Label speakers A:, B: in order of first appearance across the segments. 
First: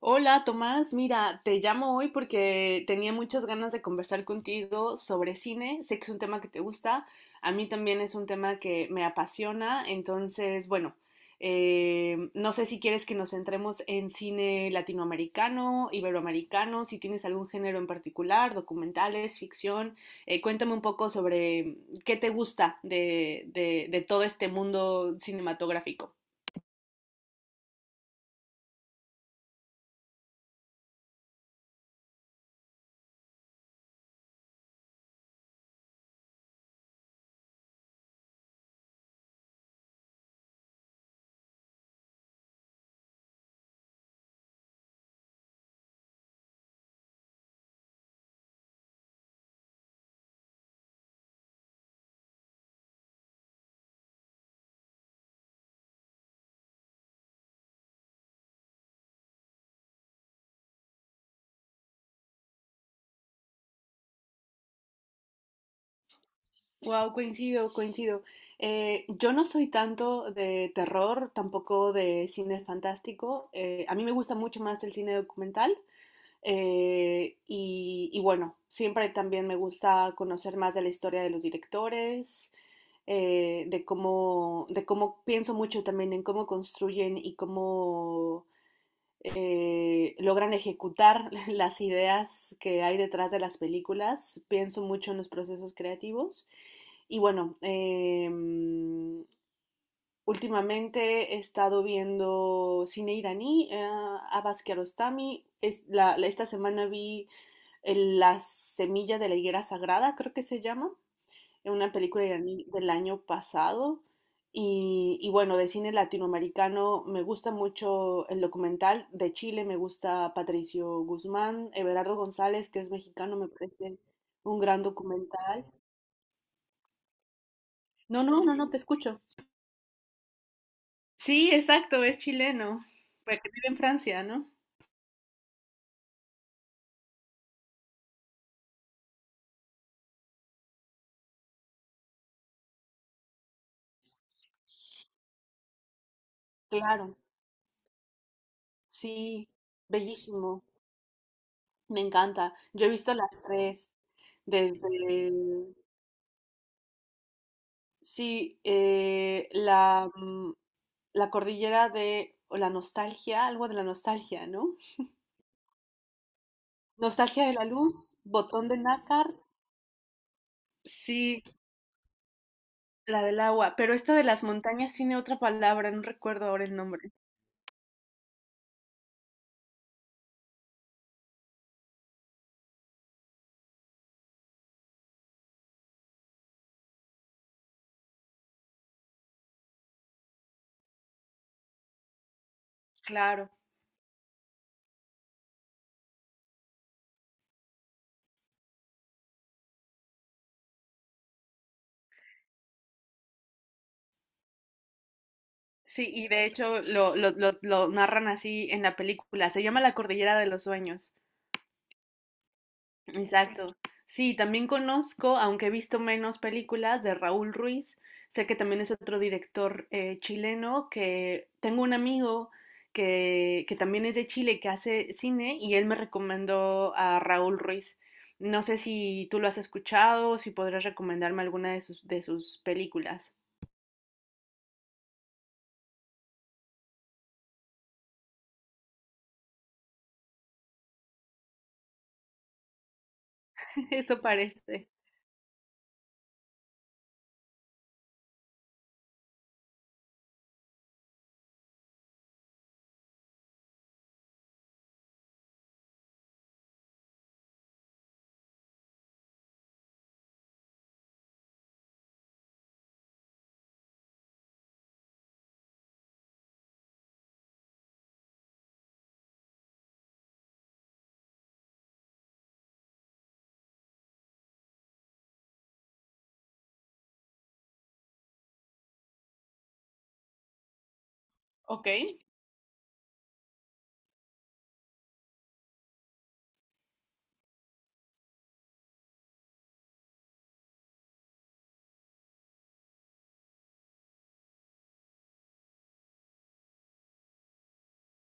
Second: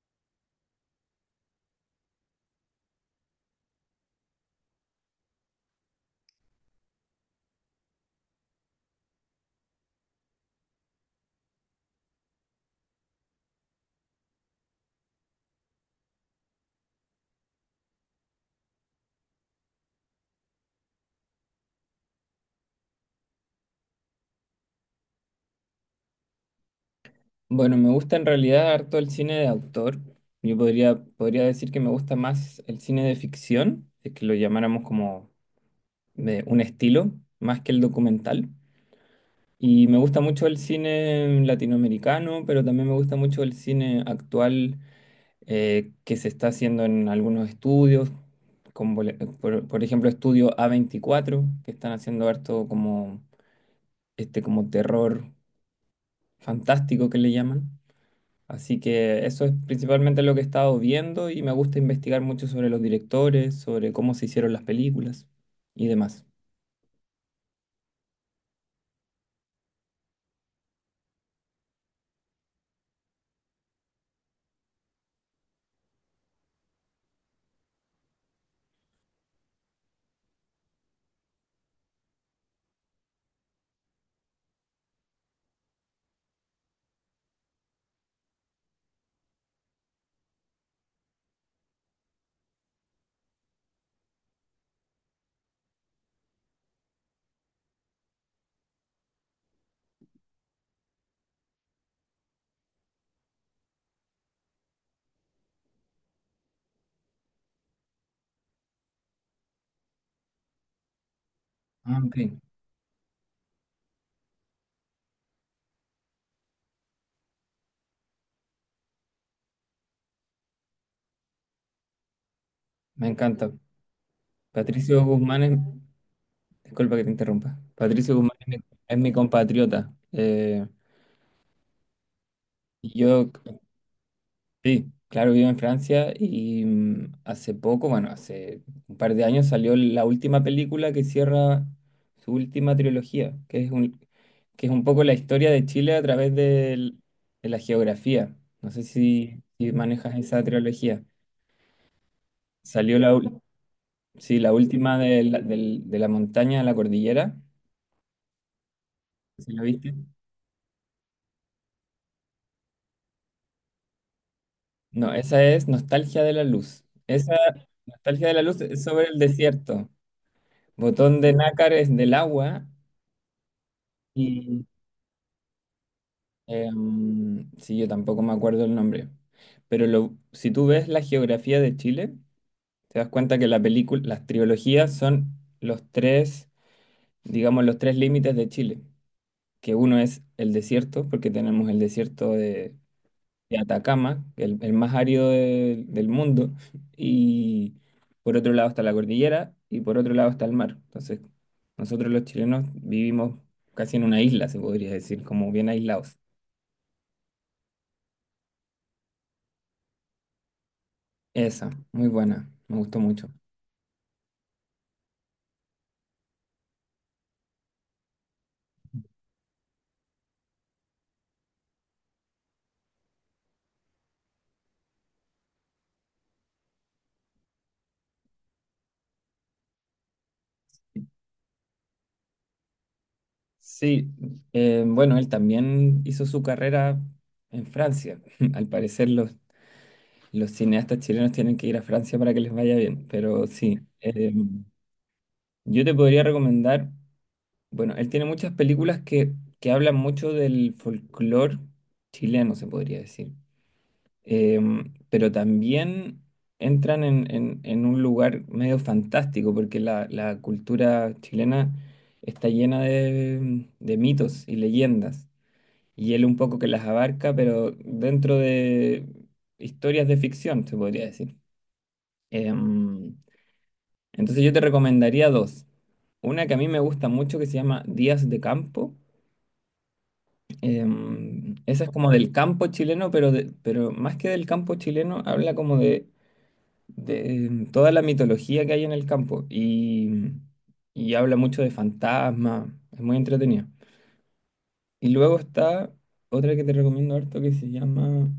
A: Hola Tomás, mira, te llamo hoy porque tenía muchas ganas de conversar contigo sobre cine. Sé que es un tema que te gusta, a mí también es un tema que me apasiona, entonces, bueno, no sé si quieres que nos centremos en cine latinoamericano, iberoamericano, si tienes algún género en particular, documentales, ficción. Cuéntame un poco sobre qué te gusta de todo este mundo cinematográfico.
B: Bueno, me gusta en realidad harto el cine de autor. Yo podría decir que me gusta más el cine de ficción, es que lo llamáramos como de un estilo, más que el documental. Y me gusta mucho el cine latinoamericano, pero también me gusta mucho el cine actual, que se está haciendo en algunos estudios, como por ejemplo estudio a 24, que están haciendo harto como, este, como terror fantástico que le llaman. Así que eso es principalmente lo que he estado viendo y me gusta investigar mucho sobre los directores, sobre cómo se hicieron las películas y demás.
A: Wow, coincido, coincido. Yo no soy tanto de terror, tampoco de cine fantástico. A mí me gusta mucho más el cine documental. Y bueno, siempre también me gusta conocer más de la historia de los directores, de cómo pienso mucho también en cómo construyen y cómo logran ejecutar las ideas que hay detrás de las películas. Pienso mucho en los procesos creativos. Y bueno, últimamente he estado viendo cine iraní, Abbas Kiarostami. Es esta semana vi La semilla de la higuera sagrada, creo que se llama una
B: Ah, ok.
A: película iraní del año pasado. Y bueno, de cine latinoamericano me gusta mucho el documental. De Chile me gusta Patricio Guzmán, Everardo González, que es
B: Me
A: mexicano, me
B: encanta.
A: parece un gran
B: Patricio Guzmán es,
A: documental.
B: disculpa que te interrumpa. Patricio
A: No,
B: Guzmán
A: no, no, no, te
B: es mi
A: escucho.
B: compatriota. Eh,
A: Sí, exacto, es chileno,
B: y yo
A: pero que vive en Francia, ¿no?
B: Sí, claro, vivo en Francia y, mm, hace poco, bueno, hace un par de años salió la última película que cierra su última trilogía, que es un poco la historia de Chile a través del-
A: Claro,
B: de la geografía. No sé si,
A: sí,
B: si manejas esa
A: bellísimo,
B: trilogía.
A: me encanta. Yo he
B: Salió la,
A: visto las
B: ul-
A: tres,
B: sí, la
A: desde
B: última de de la montaña a la cordillera.
A: sí,
B: ¿Sí la viste?
A: la, la cordillera de, o la nostalgia, algo de la nostalgia, ¿no?
B: No, esa es Nostalgia de la Luz. Esa
A: Nostalgia de la luz,
B: Nostalgia de la Luz
A: botón de
B: es sobre el
A: nácar,
B: desierto. Botón de
A: sí,
B: Nácar es del agua.
A: la del agua, pero esta de las
B: Y
A: montañas tiene otra palabra, no recuerdo ahora el nombre.
B: sí, yo tampoco me acuerdo el nombre. Si tú ves la geografía de Chile, te das cuenta que la película, las trilogías son los tres, digamos, los tres límites de Chile. Que uno es el desierto, porque tenemos el desierto
A: Claro,
B: de Atacama, el más árido del mundo. Y por otro lado está la cordillera y por otro lado está el mar. Entonces, nosotros los chilenos vivimos casi en una isla, se podría decir, como bien
A: sí,
B: aislados.
A: y de hecho lo narran así en la película, se llama la cordillera de los sueños.
B: Esa, muy buena, me gustó mucho.
A: Exacto. Sí, también conozco, aunque he visto menos películas, de Raúl Ruiz. Sé que también es otro director chileno, que tengo un amigo que también es de Chile, que hace cine, y él me recomendó a Raúl Ruiz. No sé si tú lo has escuchado o si podrás recomendarme alguna de sus películas.
B: Sí, bueno, él también hizo su carrera en Francia. Al parecer los cineastas chilenos tienen que ir a Francia para que les vaya bien, pero sí,
A: Eso parece.
B: yo te podría recomendar, bueno, él tiene muchas que hablan mucho del folclore chileno, se podría decir. Pero también entran en un lugar medio fantástico, porque la cultura chilena está llena de mitos y leyendas, y él un poco que las abarca, pero dentro de historias de ficción, se podría decir. Em, entonces yo te recomendaría dos. Una que a mí me gusta mucho que se llama Días de Campo. Esa
A: Ok.
B: es como del campo chileno, pero, pero más que del campo chileno, habla como de toda la mitología que hay en el campo y habla mucho de fantasmas, es muy entretenido. Y luego está otra que te recomiendo harto que se llama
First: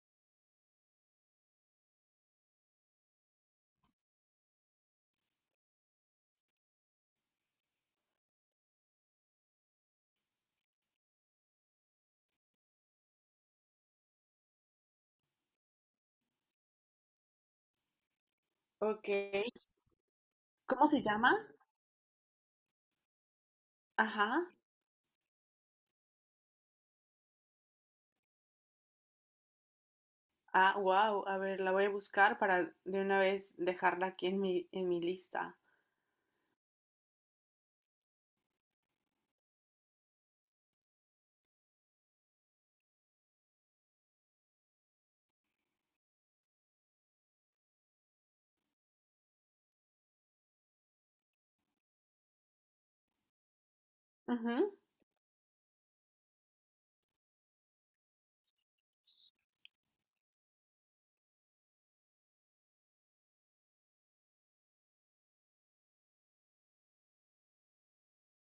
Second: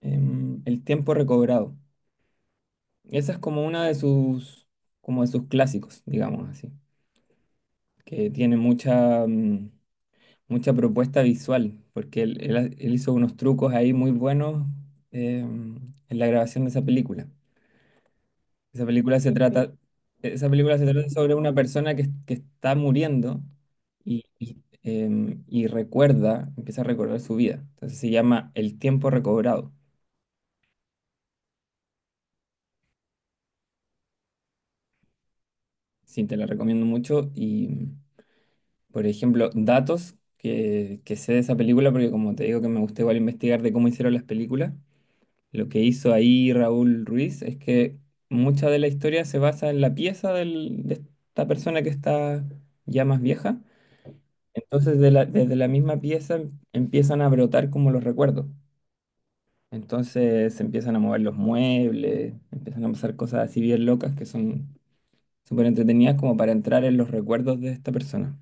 B: El tiempo recobrado. Esa es como una de como de sus clásicos, digamos así, que tiene mucha propuesta visual, porque él hizo unos trucos ahí muy buenos em, en la grabación de esa película. Esa
A: Ok.
B: película se trata, esa película se
A: ¿Cómo se
B: trata sobre
A: llama?
B: una persona que está muriendo y,
A: Ajá.
B: y, em, y recuerda, empieza a recordar su vida. Entonces se llama El tiempo recobrado.
A: Ah, wow, a ver, la voy a buscar para de una vez dejarla aquí en mi lista.
B: Sí, te la recomiendo mucho. Y, por ejemplo, datos que sé de esa película, porque como te digo que me gusta igual investigar de cómo hicieron las películas, lo que hizo ahí Raúl Ruiz es que mucha de la historia se basa en la pieza de esta persona que está ya más vieja. Entonces, desde la misma pieza empiezan a brotar como los recuerdos. Entonces, se empiezan a mover los muebles, empiezan a pasar cosas así bien locas que son súper entretenidas como para entrar en los recuerdos de esta persona.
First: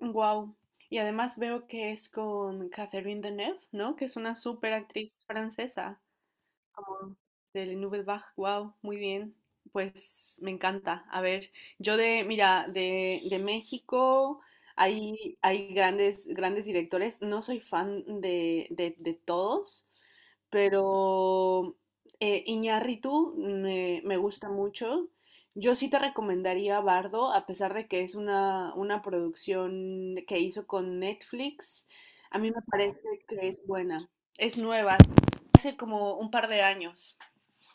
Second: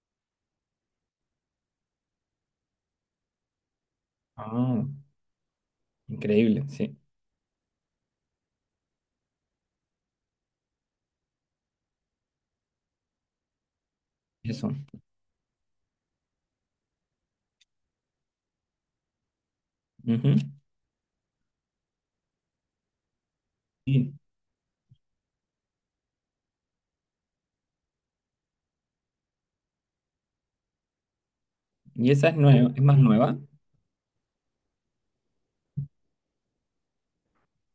A: Wow. Y además veo que es con Catherine Deneuve, ¿no? Que es una súper
B: Ah,
A: actriz francesa.
B: increíble, sí.
A: Como del Nubelbach, wow, muy bien. Pues me encanta. A ver, yo de, mira, de México
B: Eso.
A: hay, hay grandes, grandes directores. No soy fan de todos,
B: Ujú.
A: pero Iñárritu me,
B: Sí.
A: me gusta mucho. Yo sí te recomendaría Bardo, a pesar de que es una producción que hizo con Netflix.
B: Y esa es
A: A mí me
B: nueva, es más
A: parece
B: nueva.
A: que es buena. Es nueva, hace como un par de años,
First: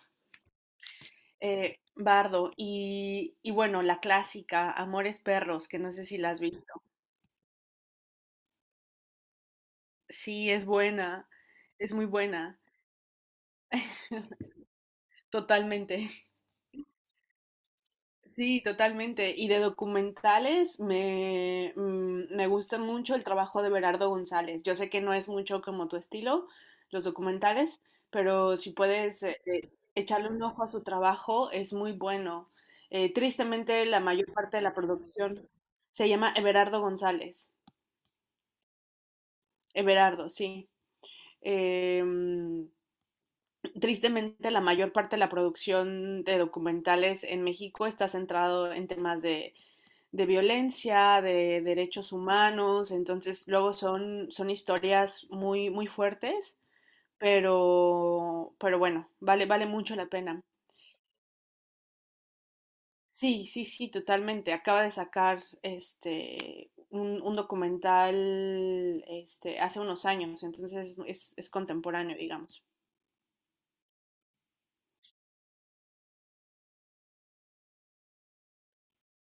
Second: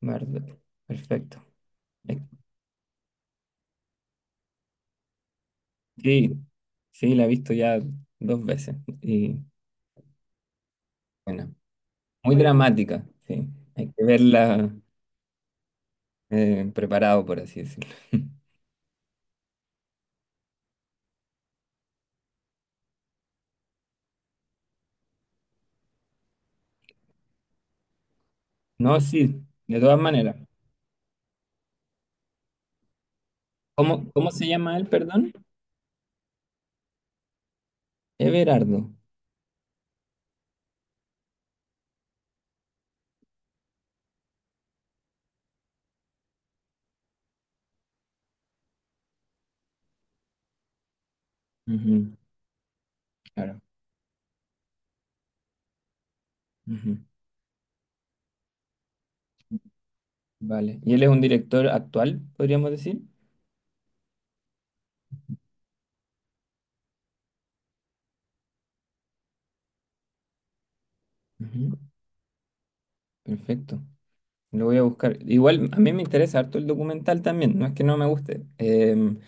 B: Verde. Perfecto. Eh,
A: Bardo, y bueno, la clásica, Amores Perros, que no sé si la
B: Sí,
A: has visto.
B: sí, la he visto ya dos veces. Y
A: Sí, es buena,
B: bueno,
A: es muy
B: muy
A: buena,
B: dramática, sí. Hay que verla
A: totalmente.
B: preparado, por así decirlo.
A: Sí, totalmente. Y de documentales me, me gusta mucho el trabajo de Berardo González. Yo sé que no es mucho como tu estilo, los documentales, pero si
B: No,
A: puedes
B: sí, de todas
A: echarle
B: maneras.
A: un ojo a su trabajo, es muy bueno. Tristemente, la
B: ¿Cómo
A: mayor
B: se
A: parte de la
B: llama él, perdón?
A: producción se llama Everardo González.
B: Everardo.
A: Everardo, sí. Eh, mm, Tristemente, la mayor parte de la producción de documentales en México está centrado en temas de violencia, de
B: Ujú,
A: derechos humanos, entonces
B: claro.
A: luego son, son historias muy, muy fuertes,
B: Ujú.
A: pero bueno, vale, vale mucho la pena.
B: Vale. ¿Y él es un director actual, podríamos decir?
A: Sí, sí, sí, totalmente. Acaba de sacar este un documental este hace unos años, entonces es
B: Ujú.
A: contemporáneo, digamos.
B: Perfecto. Lo voy a buscar. Igual a mí me interesa harto el documental también, no es que no me guste.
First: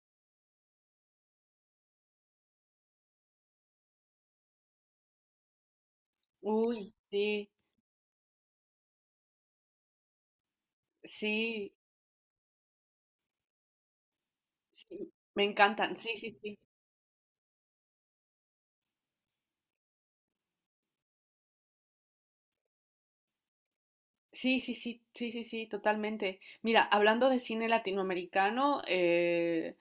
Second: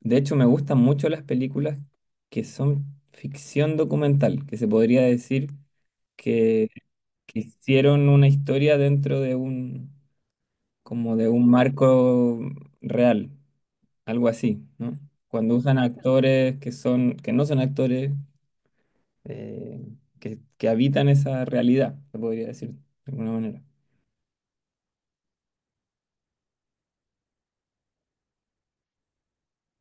B: De hecho, me gustan mucho las películas que son ficción documental, que se podría decir que,
A: Uy,
B: que
A: sí,
B: hicieron una historia dentro de un, como de un
A: sí,
B: marco real. Algo así, ¿no?
A: sí, me
B: Cuando usan
A: encantan, sí, sí, sí.
B: actores que no son actores, eh, que habitan esa realidad, se podría decir de alguna manera.
A: Sí, sí, sí, sí, sí, sí, totalmente. Mira, hablando de cine latinoamericano,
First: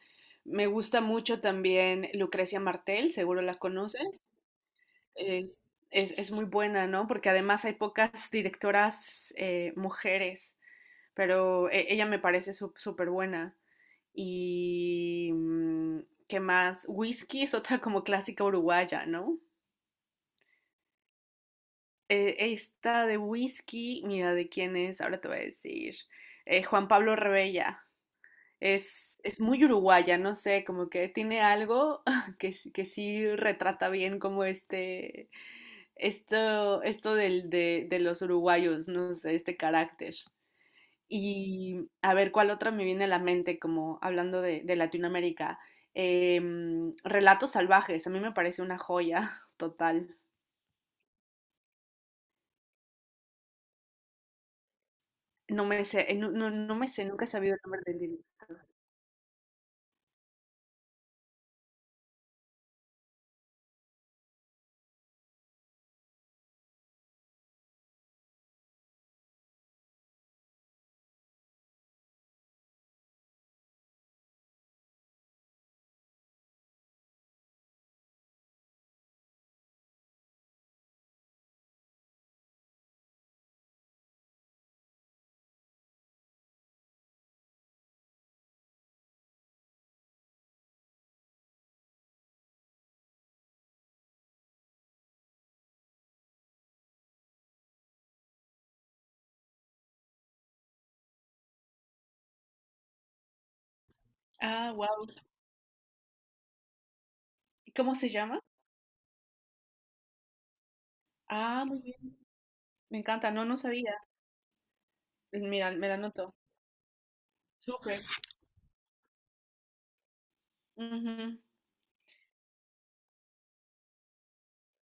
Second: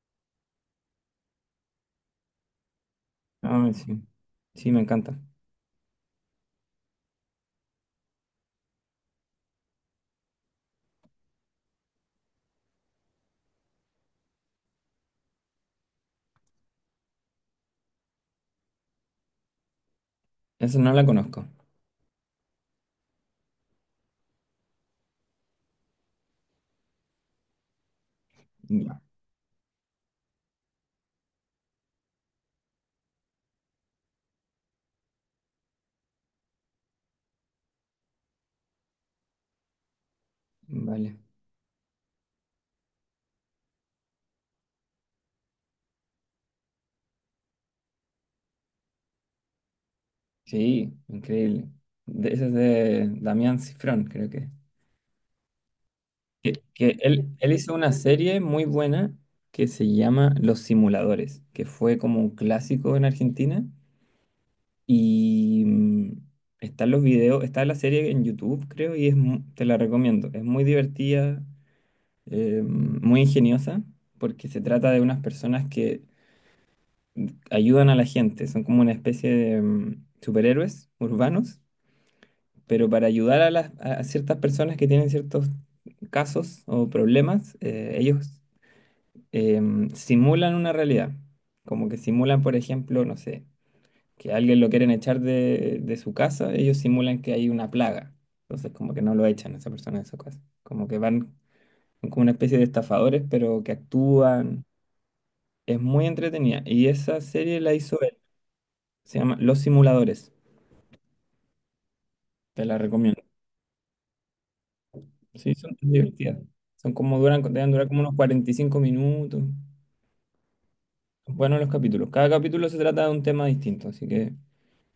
A: me gusta mucho también Lucrecia Martel, seguro la
B: Ah, sí.
A: conoces.
B: Sí, me encanta.
A: Es, es muy buena, ¿no? Porque además hay pocas directoras mujeres, pero ella me parece súper buena. Y, ¿qué más? Whisky es otra como clásica uruguaya, ¿no?
B: Eso no la conozco.
A: Esta de whisky, mira, ¿de quién es? Ahora te voy a decir. Juan Pablo Rebella.
B: Ya.
A: Es muy uruguaya, no sé, como que tiene algo que, que sí retrata bien como este, esto del, de los uruguayos, no sé, este carácter.
B: Vale.
A: Y a ver, ¿cuál otra me viene a la mente como hablando de Latinoamérica? Em, Relatos salvajes, a mí me parece una joya total.
B: Sí, increíble. De, esa es de Damián Cifrón, creo que.
A: No me sé, no,
B: Que,
A: no me
B: que
A: sé, nunca he
B: él
A: sabido el
B: hizo
A: nombre
B: una
A: del libro.
B: serie muy buena que se llama Los Simuladores, que fue como un clásico en Argentina. Y mm, Están los videos, está la serie en YouTube, creo, y es, te la recomiendo. Es muy divertida, muy ingeniosa, porque se trata de unas personas que ayudan a la gente. Son como una especie de superhéroes urbanos, pero para ayudar a ciertas personas que tienen ciertos casos o problemas, ellos simulan una realidad. Como que simulan, por ejemplo, no sé. Que a alguien lo quieren echar de su casa, ellos simulan que hay una plaga. Entonces, como que no lo echan a esa persona de su casa. Como que van como una especie de estafadores, pero que actúan.
A: Ah, wow.
B: Es muy entretenida. Y esa serie la
A: ¿Cómo
B: hizo
A: se
B: él.
A: llama?
B: Se llama Los Simuladores.
A: Ah, muy bien.
B: Te la
A: Me
B: recomiendo.
A: encanta. No, no sabía.
B: Sí,
A: Mira,
B: son
A: me la anoto.
B: divertidas. Son deben durar como
A: Súper.
B: unos 45 minutos. Bueno,
A: Ujú.
B: los capítulos. Cada capítulo se trata de un tema distinto, así que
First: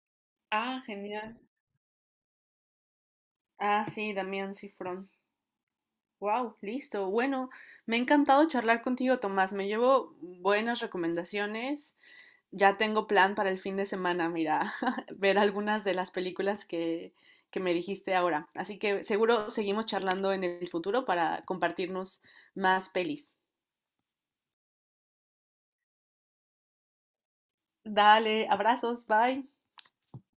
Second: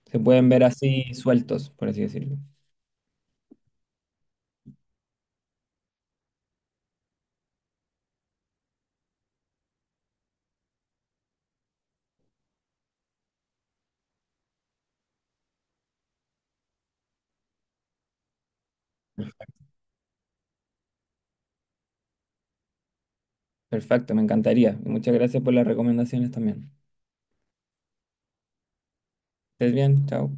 B: se pueden ver
A: Ah,
B: así
A: genial.
B: sueltos, por así decirlo.
A: Ah, sí, Damián Cifrón. Wow, listo. Bueno, me ha encantado charlar contigo, Tomás. Me llevo buenas recomendaciones. Ya tengo plan para el fin de semana, mira, ver algunas de las películas que me dijiste ahora. Así que seguro seguimos charlando en el futuro para compartirnos más pelis.
B: Perfecto, me encantaría. Y muchas gracias por las recomendaciones también.
A: Dale, abrazos, bye.
B: Estés bien, chao.